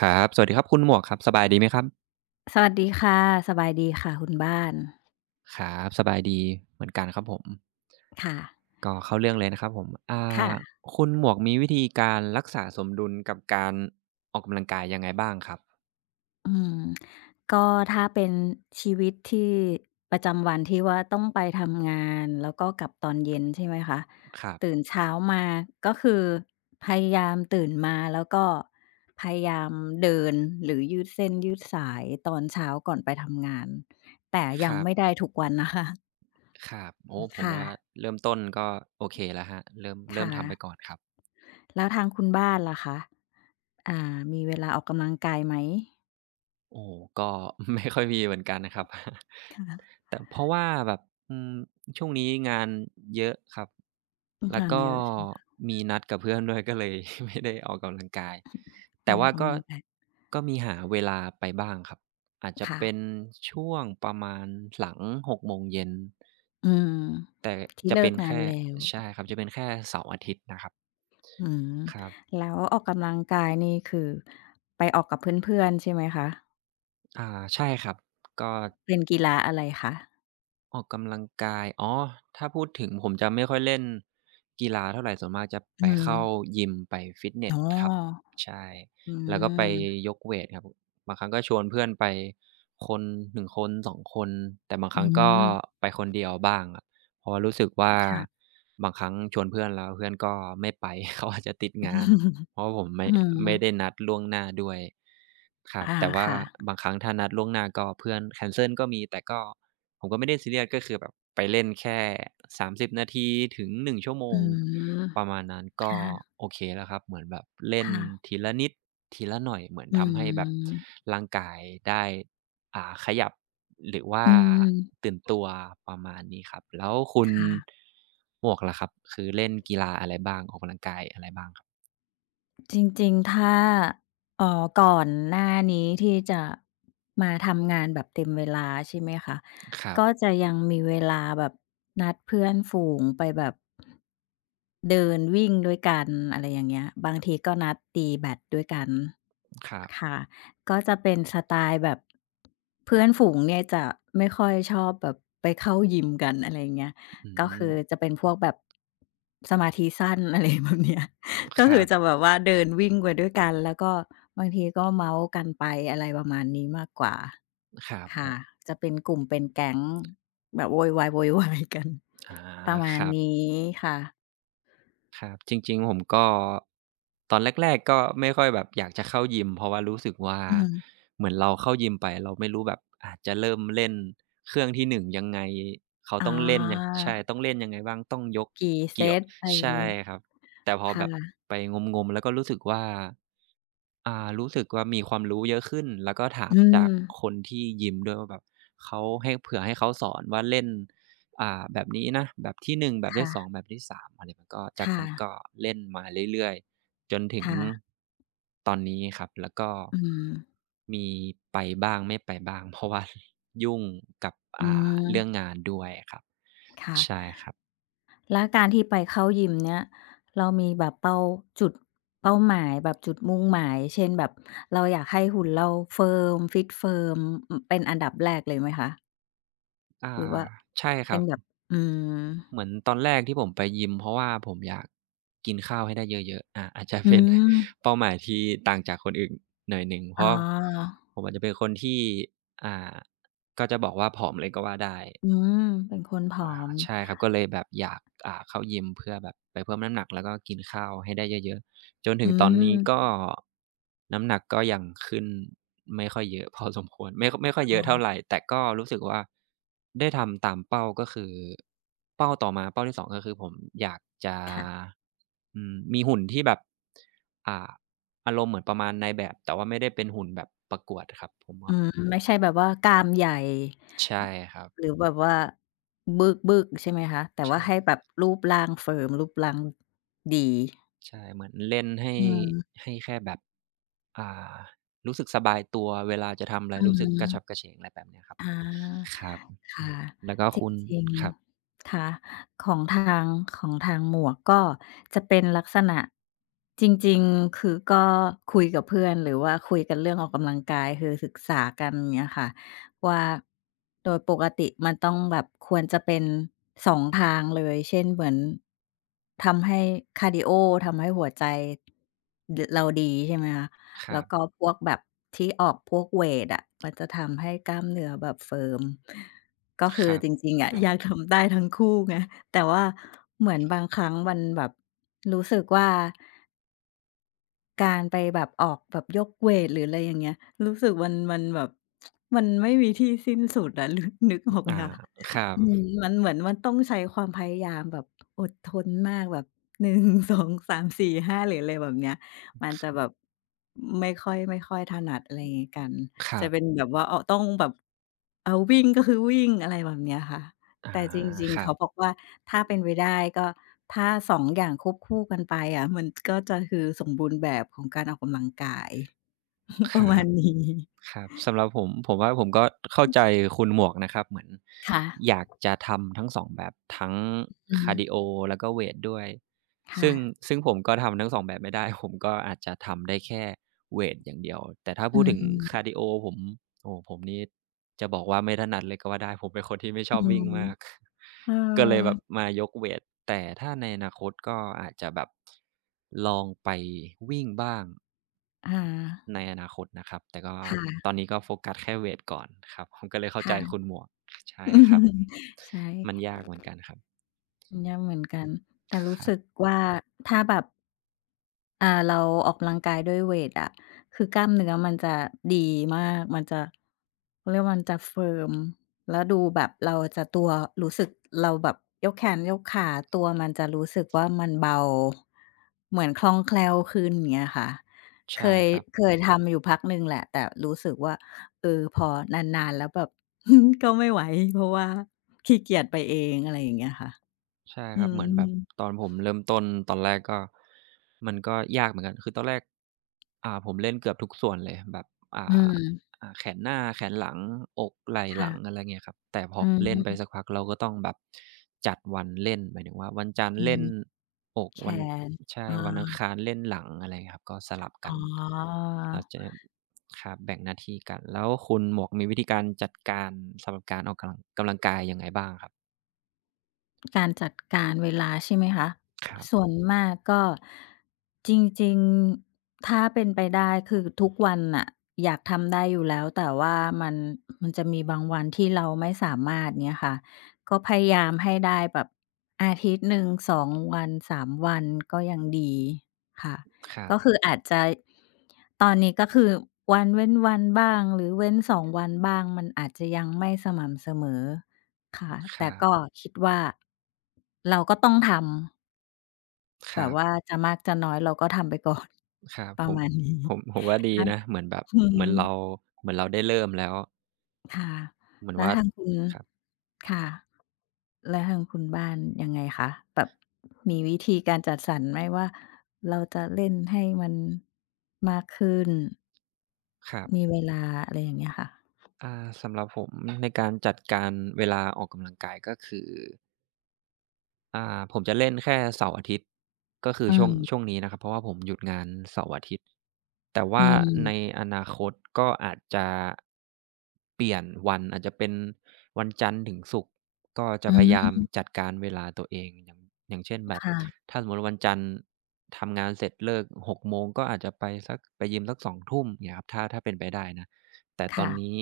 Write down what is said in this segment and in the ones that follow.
ครับสวัสดีครับคุณหมวกครับสบายดีไหมครับสวัสดีค่ะสบายดีค่ะคุณบ้านครับสบายดีเหมือนกันครับผมค่ะก็เข้าเรื่องเลยนะครับผมค่ะาคุณหมวกมีวิธีการรักษาสมดุลกับการออกกำลังกายยังไงบ้างครับอืมก็ถ้าเป็นชีวิตที่ประจำวันที่ว่าต้องไปทำงานแล้วก็กลับตอนเย็นใช่ไหมคะครัตื่บนเช้ามาก็คือพยายามตื่นมาแล้วก็พยายามเดินหรือยืดเส้นยืดสายตอนเช้าก่อนไปทำงานแต่คยังรับไม่ได้ทุกวันนะคะ ครับโอ้ ผมว่าค่ะเริ่มต้นก็โอเคแล้วครับเริ่มค่ะทำไปก่อนครับแล้วทางคุณบ้านล่ะคะอ่ามีเวลาออกกำลังกายไหม โอ้โฮก็ ไม่ค่อยมีเหมือนกันนะครับ แต่เพราะว่าแบบอืมช่วงนี้งานเยอะครับ ต้องแล้วทานก็เยอะใช่ไหมมีนัดกับเพื่อนด้วย ก็เลย ไม่ได้ออกกำลังกายไม่แต่ได้อว่าอกก็กำลังกายก็มีหาเวลาไปบ้างครับอาจจะค่ะเป็นช่วงประมาณหลัง6 โมงเย็นโมงเย็นอืมแต่ที่จะเลิเป็กนงานแค่แล้วใช่ครับจะเป็นแค่เสาร์อาทิตย์นะครับอืมครับแล้วออกกำลังกายนี่คือไปออกกับเพื่อนๆใช่ไหมคะอ่าใช่ครับก็ เป็นกีฬาอะไรคะออกกำลังกายอ๋อถ้าพูดถึงผมจะไม่ค่อยเล่นกีฬาเท่าไรส่วนมากจะไปอืมเข้ายิมไปฟิตเนสอ๋อครับใช่อืแล้วก็ไปมยกเวตครับบางครั้งก็ชวนเพื่อนไปคนหนึ่งคนสองคนแต่บางคอืรั้งก็มไปคนเดียวบ้างอะเพราะรู้สึกว่าค่ะบางครั้งชวนเพื่อนแล้วเพื่อนก็ไม่ไป เขาอาจจะติดงานเพราะว่าผมไม่อืไม่ได้มนัดล่วงหน้าด้วยครับอาแต่ว่าค่ะบางครั้งถ้านัดล่วงหน้าก็เพื่อนแคนเซิลก็มีแต่ก็ ผมก็ไม่ได้ซีเรียสก็คือแบบไปเล่นแค่30 นาทีถึงหนึ่งชั่วโมอืงมประมาณนั้นคก็่ะโอเคแล้วครับเหมือนแบบเล่นค่ะทีละนิดทีละหน่อยเหมือนอืทำให้แบบมร่างกายได้ขยับหรือว่าอืมตื่นตัวประมาณนี้ครับแล้วคุณค่ะ หมวกล่ะครับคือเล่นกีฬาอะไรบ้างออกกำลังกายอะไรบ้างครับจริงๆ ถ้าก่อนหน้านี้ที่จะมาทำงานแบบเต็มเวลาใช่ไหมคะครับก็จะยังมีเวลาแบบนัดเพื่อนฝูงไปแบบเดินวิ่งด้วยกันอะไรอย่างเงี้ยบางทีก็นัดตีแบดด้วยกันครับค่ะก็จะเป็นสไตล์แบบเพื่อนฝูงเนี่ยจะไม่ค่อยชอบแบบไปเข้ายิมกันอะไรอย่างเงี้ยอืก็มคือจะเป็นพวกแบบสมาธิสั้นอะไรแบบเนี้ย คก็คืรัอจะบแบบว่าเดินวิ่งไปด้วยกันแล้วก็บางทีก็เมาท์กันไปอะไรประมาณนี้มากกว่าครับโอ้ค่ะจะเป็นกลุ่มเป็นแก๊งแบบโวยวายโวยวายกัน อา ประมาคณรับ นี้ค่ะครับจริงๆผมก็ตอนแรกๆก็ไม่ค่อยแบบอยากจะเข้ายิมเพราะว่ารู้สึกว่าอืมเหมือนเราเข้ายิมไปเราไม่รู้แบบอาจจะเริ่มเล่นเครื่องที่หนึ่งยังไงเขาอ๋ต้องเล่นยังอใช่ต้องเล่นยังไงบ้างต้องยกกี่เซเกี่ยวตอะไรอย่างใช่งี้ครับแต่พอแบบค่ะไปงมๆแล้วก็รู้สึกว่า รู้สึกว่ามีความรู้เยอะขึ้นแล้วก็ถามอืจากคมนที่ยิมด้วยว่าแบบเขาให้เผื่อให้เขาสอนว่าเล่นแบบนี้นะแบบที่หนึ่งแบบที่ค่ะสองแบบที่สามอะไรมันก็จากค่ะนั้นก็เล่นมาเรื่อยๆจนถึงค่ะตอนนี้ครับแล้วก็อืมมีไปบ้างไม่ไปบ้าง เพราะว่ายุ่งกับอืมเรื่องงานด้วยครับค่ะ ใช่ครับแล้วการที่ไปเข้ายิมเนี่ยเรามีแบบเป้าจุดเป้าหมายแบบจุดมุ่งหมายเช่นแบบเราอยากให้หุ่นเราเฟิร์มฟิตเฟิร์มอเป็นอันดับแรกเลยไหมคะอ่าหรือว่าใช่คเป็รันบ แบบอืมเหมือนตอนแรกที่ผมไปยิมเพราะว่าผมอยากกินข้าวให้ได้เยอะๆอา อาจจะอืเป็น ม เป้าหมายที่ต่างจากคนอื่นหน่อยหนึ่งเพอ๋ราะอผมอาจจะเป็นคนที่อ่าก็จะบอกว่าผอมเลยก็ว่าได้ อืมเป็นคนผออามใช่ครับก็เลยแบบอยากเข้ายิมเพื่อแบบไปเพิ่มน้ำหนักแล้วก็กินข้าวให้ได้เยอะๆจนถึอืงตอนนี้มก็น้ำหนักก็ยังขึ้นไม่ค่อยเยอะ พอสมควรไม่ค่อยเยอะเท่าไรแต่ก็รู้สึกว่าได้ทำตามเป้าก็คือเป้าต่อมาเป้าที่สองก็คือผมอยากจะค่ะอืมมีหุ่นที่แบบอ่าอารมณ์เหมือนประมาณนายแบบแต่ว่าไม่ได้เป็นหุ่นแบบประกวดครับผมว่าไม่ใช่แบบว่ากรามใหญ่ใช่ครับหรือแบบว่าบึกๆใช่ไหมคะแต่ว่าใช่ ให้แบบรูปร่างเฟิร์มรูปร่างดีใช่เหมือนเล่นให้อืมให้แค่แบบอ่ารู้สึกสบายตัวเวลาจะทำอะไรอืรู้สึกกระฉับม กระเฉงอะไรแบบเนี้ยครับอาครับค่ะแล้วก็จคุณริงครับๆค่ะของทางของทางหมวกก็จะเป็นลักษณะจริงๆคือก็คุยกับเพื่อนหรือว่าคุยกันเรื่องออกกำลังกายคือศึกษากันอย่างเงี้ยค่ะว่าโดยปกติมันต้องแบบควรจะเป็นสองทางเลยเช่นเหมือนทำให้คาร์ดีโอทำให้หัวใจดเราดีใช่ไหมคะ ครัแล้วบก็พวกแบบที่ออกพวกเวตอะมันจะทำให้กล้ามเนื้อแบบเฟิร์มก็คคือรัจบริงๆอะอยากทำได้ทั้งคู่ไงแต่ว่าเหมือนบางครั้งมันแบบรู้สึกว่า การไปแบบออกแบบยกเวตหรืออะไรอย่างเงี้ยรู้สึกมันแบบมันไม่มีที่สิ้นสุดอะ นึกออกไหมอ่าคะครับอืมมันเหมือนมันต้องใช้ความพยายามแบบอดทนมากแบบ 1 2 3 4 5หาหรืออะไรแบบเนี้ยมันจะแบบไม่ค่อยถนัดอะไรอย่างงี้กันครัจะเป็นบแบบว่าอ้อต้องแบบเอาวิ่งก็คือวิ่งอะไรแบบเนี้ยค่ะ อาแต่จริงคๆ รับ เขาบอกว่าถ้าเป็นไปได้ก็ถ้าสองอย่างควบคู่กันไปอะมันก็จะคือสมบูรณ์แบบของการออกกำลังกาย คประรัมาณบนี้ครับสำหรับผมผมว่าผมก็เข้าใจคุณหมวกนะครับเหมือนค่ะอยากจะทำทั้งสองแบบทั้งอือฮึคาร์ดิโอแล้วก็เวตด้วยค่ะซึ่งซึ่งผมก็ทำทั้งสองแบบไม่ได้ ผมก็อาจจะทำได้แค่เวตอย่างเดียวแต่ถ้าอืพูดถึงมคาร์ดิโอผมโอ้โฮผมนี่ จะบอกว่าไม่ถนัดเลยก็ว่าได้ผมเป็นคนที่ไม่ชอือบวิ่มงมาก เออ ก็เลยแบบมายกเวทแต่ถ้าในอนาคตก็อาจจะแบบลองไปวิ่งบ้างอาในอนาคตนะครับแต่ก็ตค่ะอนนี้ก็โฟกัสแค่เวทก่อนครับ ผมก็เลยเข้าใจคุค่ะ ณหมวกใช่ครับ ใช่ มันยากเหมือนกันครับยากเหมือนกันแต่ครู้รัสึกบว่าถ้าแบบเราออกกำลังกายด้วยเวตอะคือกล้ามเนื้อมันจะดีมากมันจะเขาเรียกว่ามันจะเฟิร์มแล้วดูแบบเราจะตัวรู้สึกเราแบบยกแขนยกขาตัวมันจะรู้สึกว่ามันเบาเหมือนคล่องแคล่วขึ้นอย่างเงี้ยค่ะเคใช่ยครับ เคยทำอยู่พักหนึ่งแหละแต่รู้สึกว่าเออพอนานๆแล้วแบบ ก็ไม่ไหวเพราะว่าขี้เกียจไปเองอะไรอย่างเงี้ยค่ะ ใช่อืครับเหมือนแบบตมอนผมเริ่มต้นตอนแรกก็มันก็ยากเหมือนกันคือตอนแรกผมเล่นเกือบทุกส่วนเลยแบบอือ่ามแขนหน้าแขนหลังอกไหล่หค่ะลังอะไรเงี้ยครับแต่พออืเล่นไปมสักพักเราก็ต้องแบบจัดวันเล่นหมายถึงว่าวันจันทร์อือเล่นฮึอกแขวันนใช่อาวันอังคารเล่นหลังอะไรเงี้ยครับก็สลับกัอ๋นอ เราจะครับแบ่งหน้าที่กันแล้วคุณหมวกมีวิธีการจัดการสำหรับการออกกำลังกำลังกายยังไงบ้างครับการจัดการเวลาใช่ไหมคะ ครับส่วนมากก็จริงๆ ถ้าเป็นไปได้คือทุกวันน่ะอยากทำได้อยู่แล้วแต่ว่ามันมันจะมีบางวันที่เราไม่สามารถเงี้ยค่ะก็พยายามให้ได้แบบอาทิตย์หนึ่ง2วัน3วันก็ยังดีค่ะครัก็บคืออาจจะตอนนี้ก็คือวันเว้นวันบ้างหรือเว้น2วันบ้างมันอาจจะยังไม่สม่ำเสมอ ค่ะคแต่รัก็บ คิดว่าเราก็ต้องทคำแบรับว่าบจะมากจะน้อยเราก็ทำไปก่อน ครับ ปผระมมาณนี้ผมผมว่าดีแล้วนะเหมือนแบบอืเหมือนเรามเหมือนเราได้เริ่มแล้วค่ะเหมือนแล้วว่าทางคุณครับค่ะแล้วทางคุณบ้านยังไงคะแบบมีวิธีการจัดสรรไหมว่าเราจะเล่นให้มันมากขึ้นครับมีเวลาอะไรอย่างเงี้ยค่ะอ่าสำหรับผมในการจัดการเวลาออกกำลังกายก็คือ ผมจะเล่นแค่เสาร์อาทิตย์ก็คืออืช่วงช่วมงนี้นะครับเพราะว่าผมหยุดงานเสาร์อาทิตย์แต่อืว่าในมอนาคตก็อาจจะเปลี่ยนวันอาจจะเป็นวันจันทร์ถึงศุกร์ก็จะอืพยายามมจัดการเวลาตัวเองอย่างอย่างเช่นแบบค่ะถ้าสมมุติวันจันทร์ทำงานเสร็จเลิกหกโมงก็อาจจะไปสักไปยิมสักสองทุ่มเงี้ยครับถ้าเป็นไปได้นะแต่ตอนค่ะนี้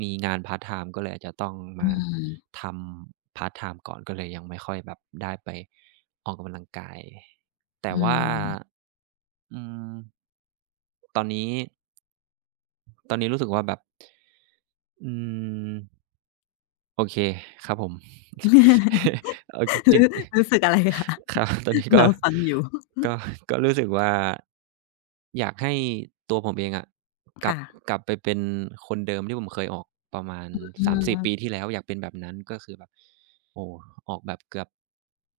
มีงานพาร์ตไทม์ก็เลยอาจจะต้องอืมา มทำพาร์ตไทม์ก่อนก็เลยยังไม่ค่อยแบบได้ไปออกกำลังกายแต่อืว่าม อืมตอนนี้ตอนนี้รู้สึกว่าแบบอืม โอเคครับผม โอเค จิก รู้รู้สึกอะไรคะ ครับ ตอนนี้ก็เราฟังอยู่ ก็ก็รู้สึกว่าอยากให้ตัวผมเองอะกลับค่ะไปเป็นคนเดิมที่ผมเคยออกประมาณอืสามสี4ปีมที่แล้วอยากเป็นแบบนั้นก็คือแบบโอ้ออกแบบเกือบ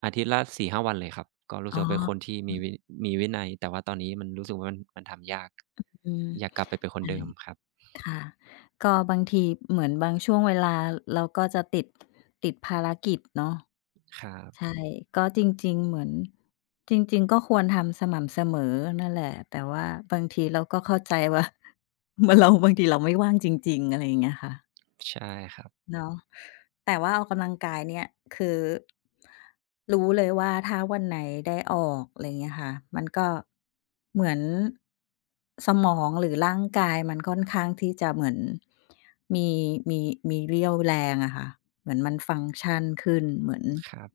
อาทิตย์ละ4-5วันเลยครับก็รู้อ๋สึอกว่าเป็นคนที่มีวิมีวินัยแต่ว่าตอนนี้มันรู้สึกว่ามันมันทำยากอืมอยากกลับไปเป็นคนใช่เดิมครับค่ะ ก็บางทีเหมือนบางช่วงเวลาเราก็จะติดภารกิจเนาะครับใช่ก็จริงๆเหมือนจริงๆก็ควรทำสม่ำเสมอนั่นแหละแต่ว่าบางทีเราก็เข้าใจว่า เหมือนเราบางทีเราไม่ว่างจริงๆอะไรอย่างเงี้ยค่ะ ใช่ครับเนาะแต่ว่าออกกำลังกายเนี่ยคือรู้เลยว่าถ้าวันไหนได้ออกอะไรเงี้ยค่ะมันก็เหมือนสมองหรือร่างกายมันค่อนข้างที่จะเหมือนมีมีมีเรี่ยวแรงอะค่ะเหมือนมันฟังก์ชันขึ้นเหมือน ครับ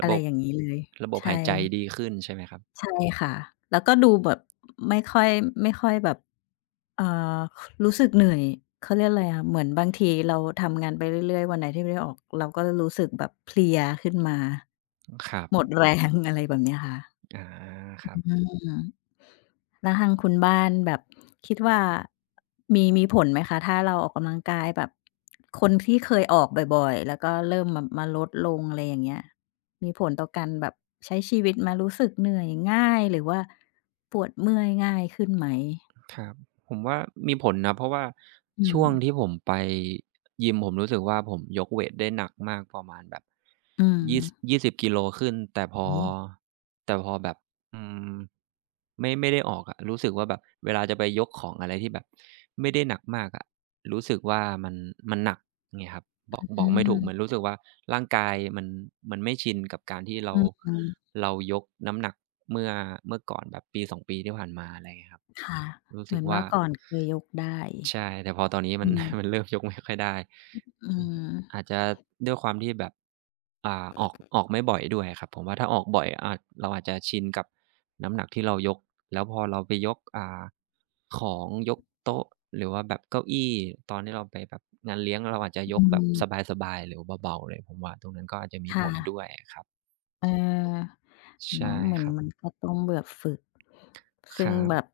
ระบบระบบหายใจดีขึ้นใช่ไหมครับใช่ค่ะ แล้วก็ดูแบบไม่ค่อยไม่ค่อยแบบเอ่อรู้สึกเหนื่อย เขาเรียกอะไรอะเหมือนบางทีเราทำงานไปเรื่อยๆ วันไหนที่ไม่ได้ออกเราก็รู้สึกแบบเพลียขึ้นมา ครัหมดบแรงอะไรแบบเนี้ยค่ะอาครับอืม แล้วทางคุณบ้านแบบคิดว่ามีผลไหมคะถ้าเราออกกำลังกายแบบคนที่เคยออกบ่อยๆแล้วก็เริ่มมาลดลงอะไรอย่างเงี้ยมีผลต่อการแบบใช้ชีวิตไหมรู้สึกเหนื่อยง่ายหรือว่าปวดเมื่อยง่ายขึ้นไหมครับผมว่ามีผลนะเพราะว่าอืมช่วงที่ผมไปยิมผมรู้สึกว่าผมยกเวตได้หนักมากประมาณแบบ อืมยี่ยี่สิบกิโลขึ้นแต่พอแบบอืมไม่ได้ออกอะรู้สึกว่าแบบเวลาจะไปยกของอะไรที่แบบไม่ได้หนักมากอะรู้สึกว่ามันมันหนักเงี้ยครับบอกบอือกไม่ถูกเหมือนมรู้สึกว่าร่างกายมันมันไม่ชินกับการที่เราอืมเรายกน้ำหนักเมื่อเมื่อก่อนแบบปีสองปีที่ผ่านมาอะไรเงี้ยครับๆค่ะรู้เหสึมืกอนว่าเมื่อก่อนเคยยกได้ใช่แต่พอตอนนี้มัน อื มัมนเริ่มยกไม่ค่อยได้อืเออ มอาจจะด้วยความที่แบบออกไม่บ่อยด้วยครับผมว่าถ้าออกบ่อยอาจเราอาจจะชินกับน้ำหนักที่เรายกแล้วพอเราไปยกของยกโต๊ะหรือว่าแบบเก้าอี้ตอนที่เราไปแบบงานเลี้ยงเราอาจจะยอืกแบบมสบายๆหรือเบาๆเลยผมว่าตรงนั้นก็อาจจะมีผค่ะ ลด้วยครับอาใช่เนาะเหมือคนรับเหมือนข้าวต้มแบบฝึกคซึ่รังบแบบ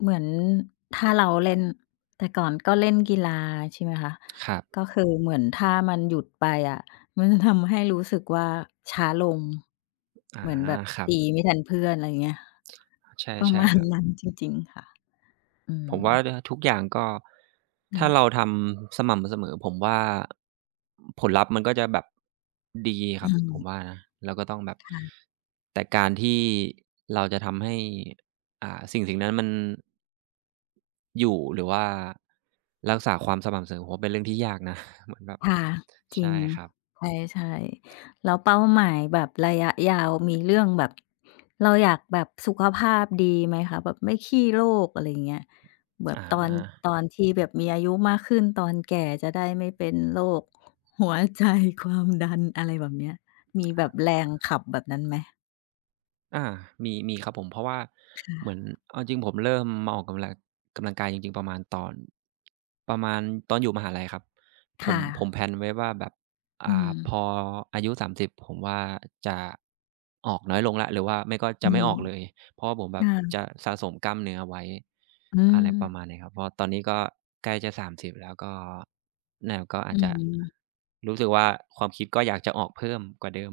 เหมือนถ้าเราเล่นแต่ก่อนก็เล่นกีฬาใช่ไหมคะครับก็คือเหมือนถ้ามันหยุดไปอะมันจะทำให้รู้สึกว่าช้าลงอาเหมือนแบบครัตีบไม่ทันเพื่อนอะไรอย่างเงี้ยประใช่มาๆณครับ นั้นจริงๆค่ะอืผมมว่าทุกอย่างก็ถ้าเนาะเราทำสม่ำเสมอผมว่าผลลัพธ์มันก็จะแบบดีคอืรับผมว่ามนะแล้วก็ต้องแบบค่ะ แต่การที่เราจะทำให้สิ่งๆนั้นมันอยู่หรือว่ารักษาความสม่ำเสมอผมว่าเป็นเรื่องที่ยากนะ เหมือนแบบค่ะจริใช่งครับใช่ๆแล้วเป้าหมายแบบระยะยาวมีเรื่องแบบเราอยากแบบสุขภาพดีไหมคะแบบไม่ขี้โรคอะไรอย่างเงี้ยแบบอา ตอนที่แบบมีอายุมากขึ้นตอนแก่จะได้ไม่เป็นโรคหัวใจความดันอะไรแบบเนี้ยมีแบบแรงขับแบบนั้นไหมอามีมีครับผมเพราะว่าเหมือนค่ะเอาจริงผมเริ่มมาออกกำลังกำลังกายจริงๆประมาณตอนอยู่มหาลัยครับผมค่ะผมแพลนไว้ว่าแบบอืมพออายุ30ผมว่าจะออกน้อยลงแล้วหรือว่าไม่ก็จะอืไม่อมอกเลย เพราะว่าผมแบบค่ะจะสะสมกล้ามเนื้อไว้อือะไรประมาณมเนี้ยครับเพราะตอนนี้ก็ใกล้จะสามสิบแล้วก็เนี่ยก็อาอืจจะมรู้สึกว่าความคิดก็อยากจะออกเพิ่มกว่าเดิม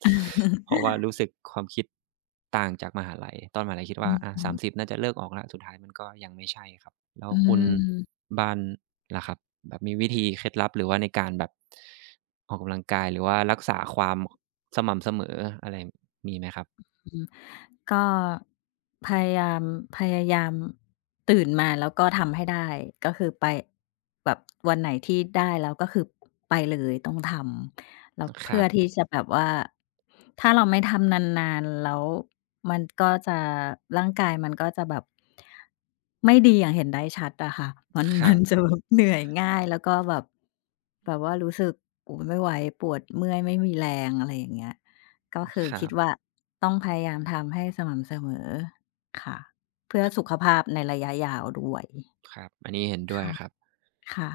เพราะว่ารู้สึกความคิดต่างจากมหาลัยตอนมหาลัยคิดว่าสามสิบน่าจะเลิกออกแล้วสุดท้ายมันก็ยังไม่ใช่ครับแล้วอืคุณม บ้านล่ะครับแบบมีวิธีเคล็ดลับหรือว่าในการแบบออกกำลังกายหรือว่ารักษาความสม่ำเสมออะไรมีไหมครับมก็พยายามพยายามตื่นมาแล้วก็ทำให้ได้ก็คือไปแบบวันไหนที่ได้แล้วก็คือไปเลยต้องทำแล้วครัเพื่อบที่จะแบบว่าถ้าเราไม่ทำนานๆแล้วมันก็จะร่างกายมันก็จะแบบไม่ดีอย่างเห็นได้ชัดอะค่ะ มันครัมันบ จะแบบเหนื่อยง่ายแล้วก็แบบแบบว่ารู้สึกโอ้ไม่ไหวปวดเมื่อยไม่มีแรงอะไรอย่างเงี้ย ก็คือครัคิดบว่าต้องพยายามทำให้สม่ำเสมอค่ะเพื่อสุขภาพในระยะยาวด้วยครับอันนี้เห็นด้วยค่ะครับค่ะ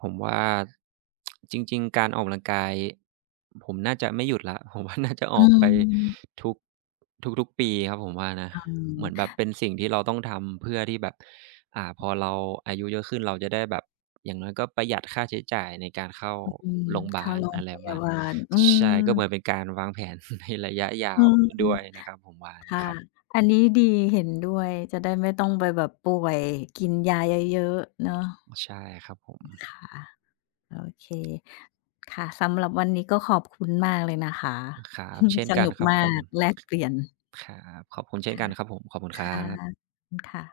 ผมว่าจริงๆการออกกำลังกายผมน่าจะไม่หยุดแล้ว ผมว่าน่าจะออือกไปมทุกทุกๆปีครับผมว่านะอืเหมือนแบมบเป็นสิ่งที่เราต้องทำเพื่อที่แบบพอเราอายุเยอะขึ้นเราจะได้แบบอย่างน้อยก็ประหยัดค่าใช้จ่ายในการเข้าอืมโรงบาเข้าลโรงอะไรพประยามาณบาลอืมใช่ก็เหมือนเป็นการวางแผน ในระยะยาวอืด้วยมนะครับผมว่านะคค่ะรับอันนี้ดีเห็นด้วยจะได้ไม่ต้องไปแบบป่วยกินยาเยอะๆเนาะใช่ครับผมค่ะโอเคค่ะสำหรับวันนี้ก็ขอบคุณมากเลยนะคะ ครับเช่น สกันนุกครับมาผกม แลกเปลี่ยนครับ ขอบคุณเช่นกันครับผม ขอบคุณครัค่ะขอบบคุณค่ะ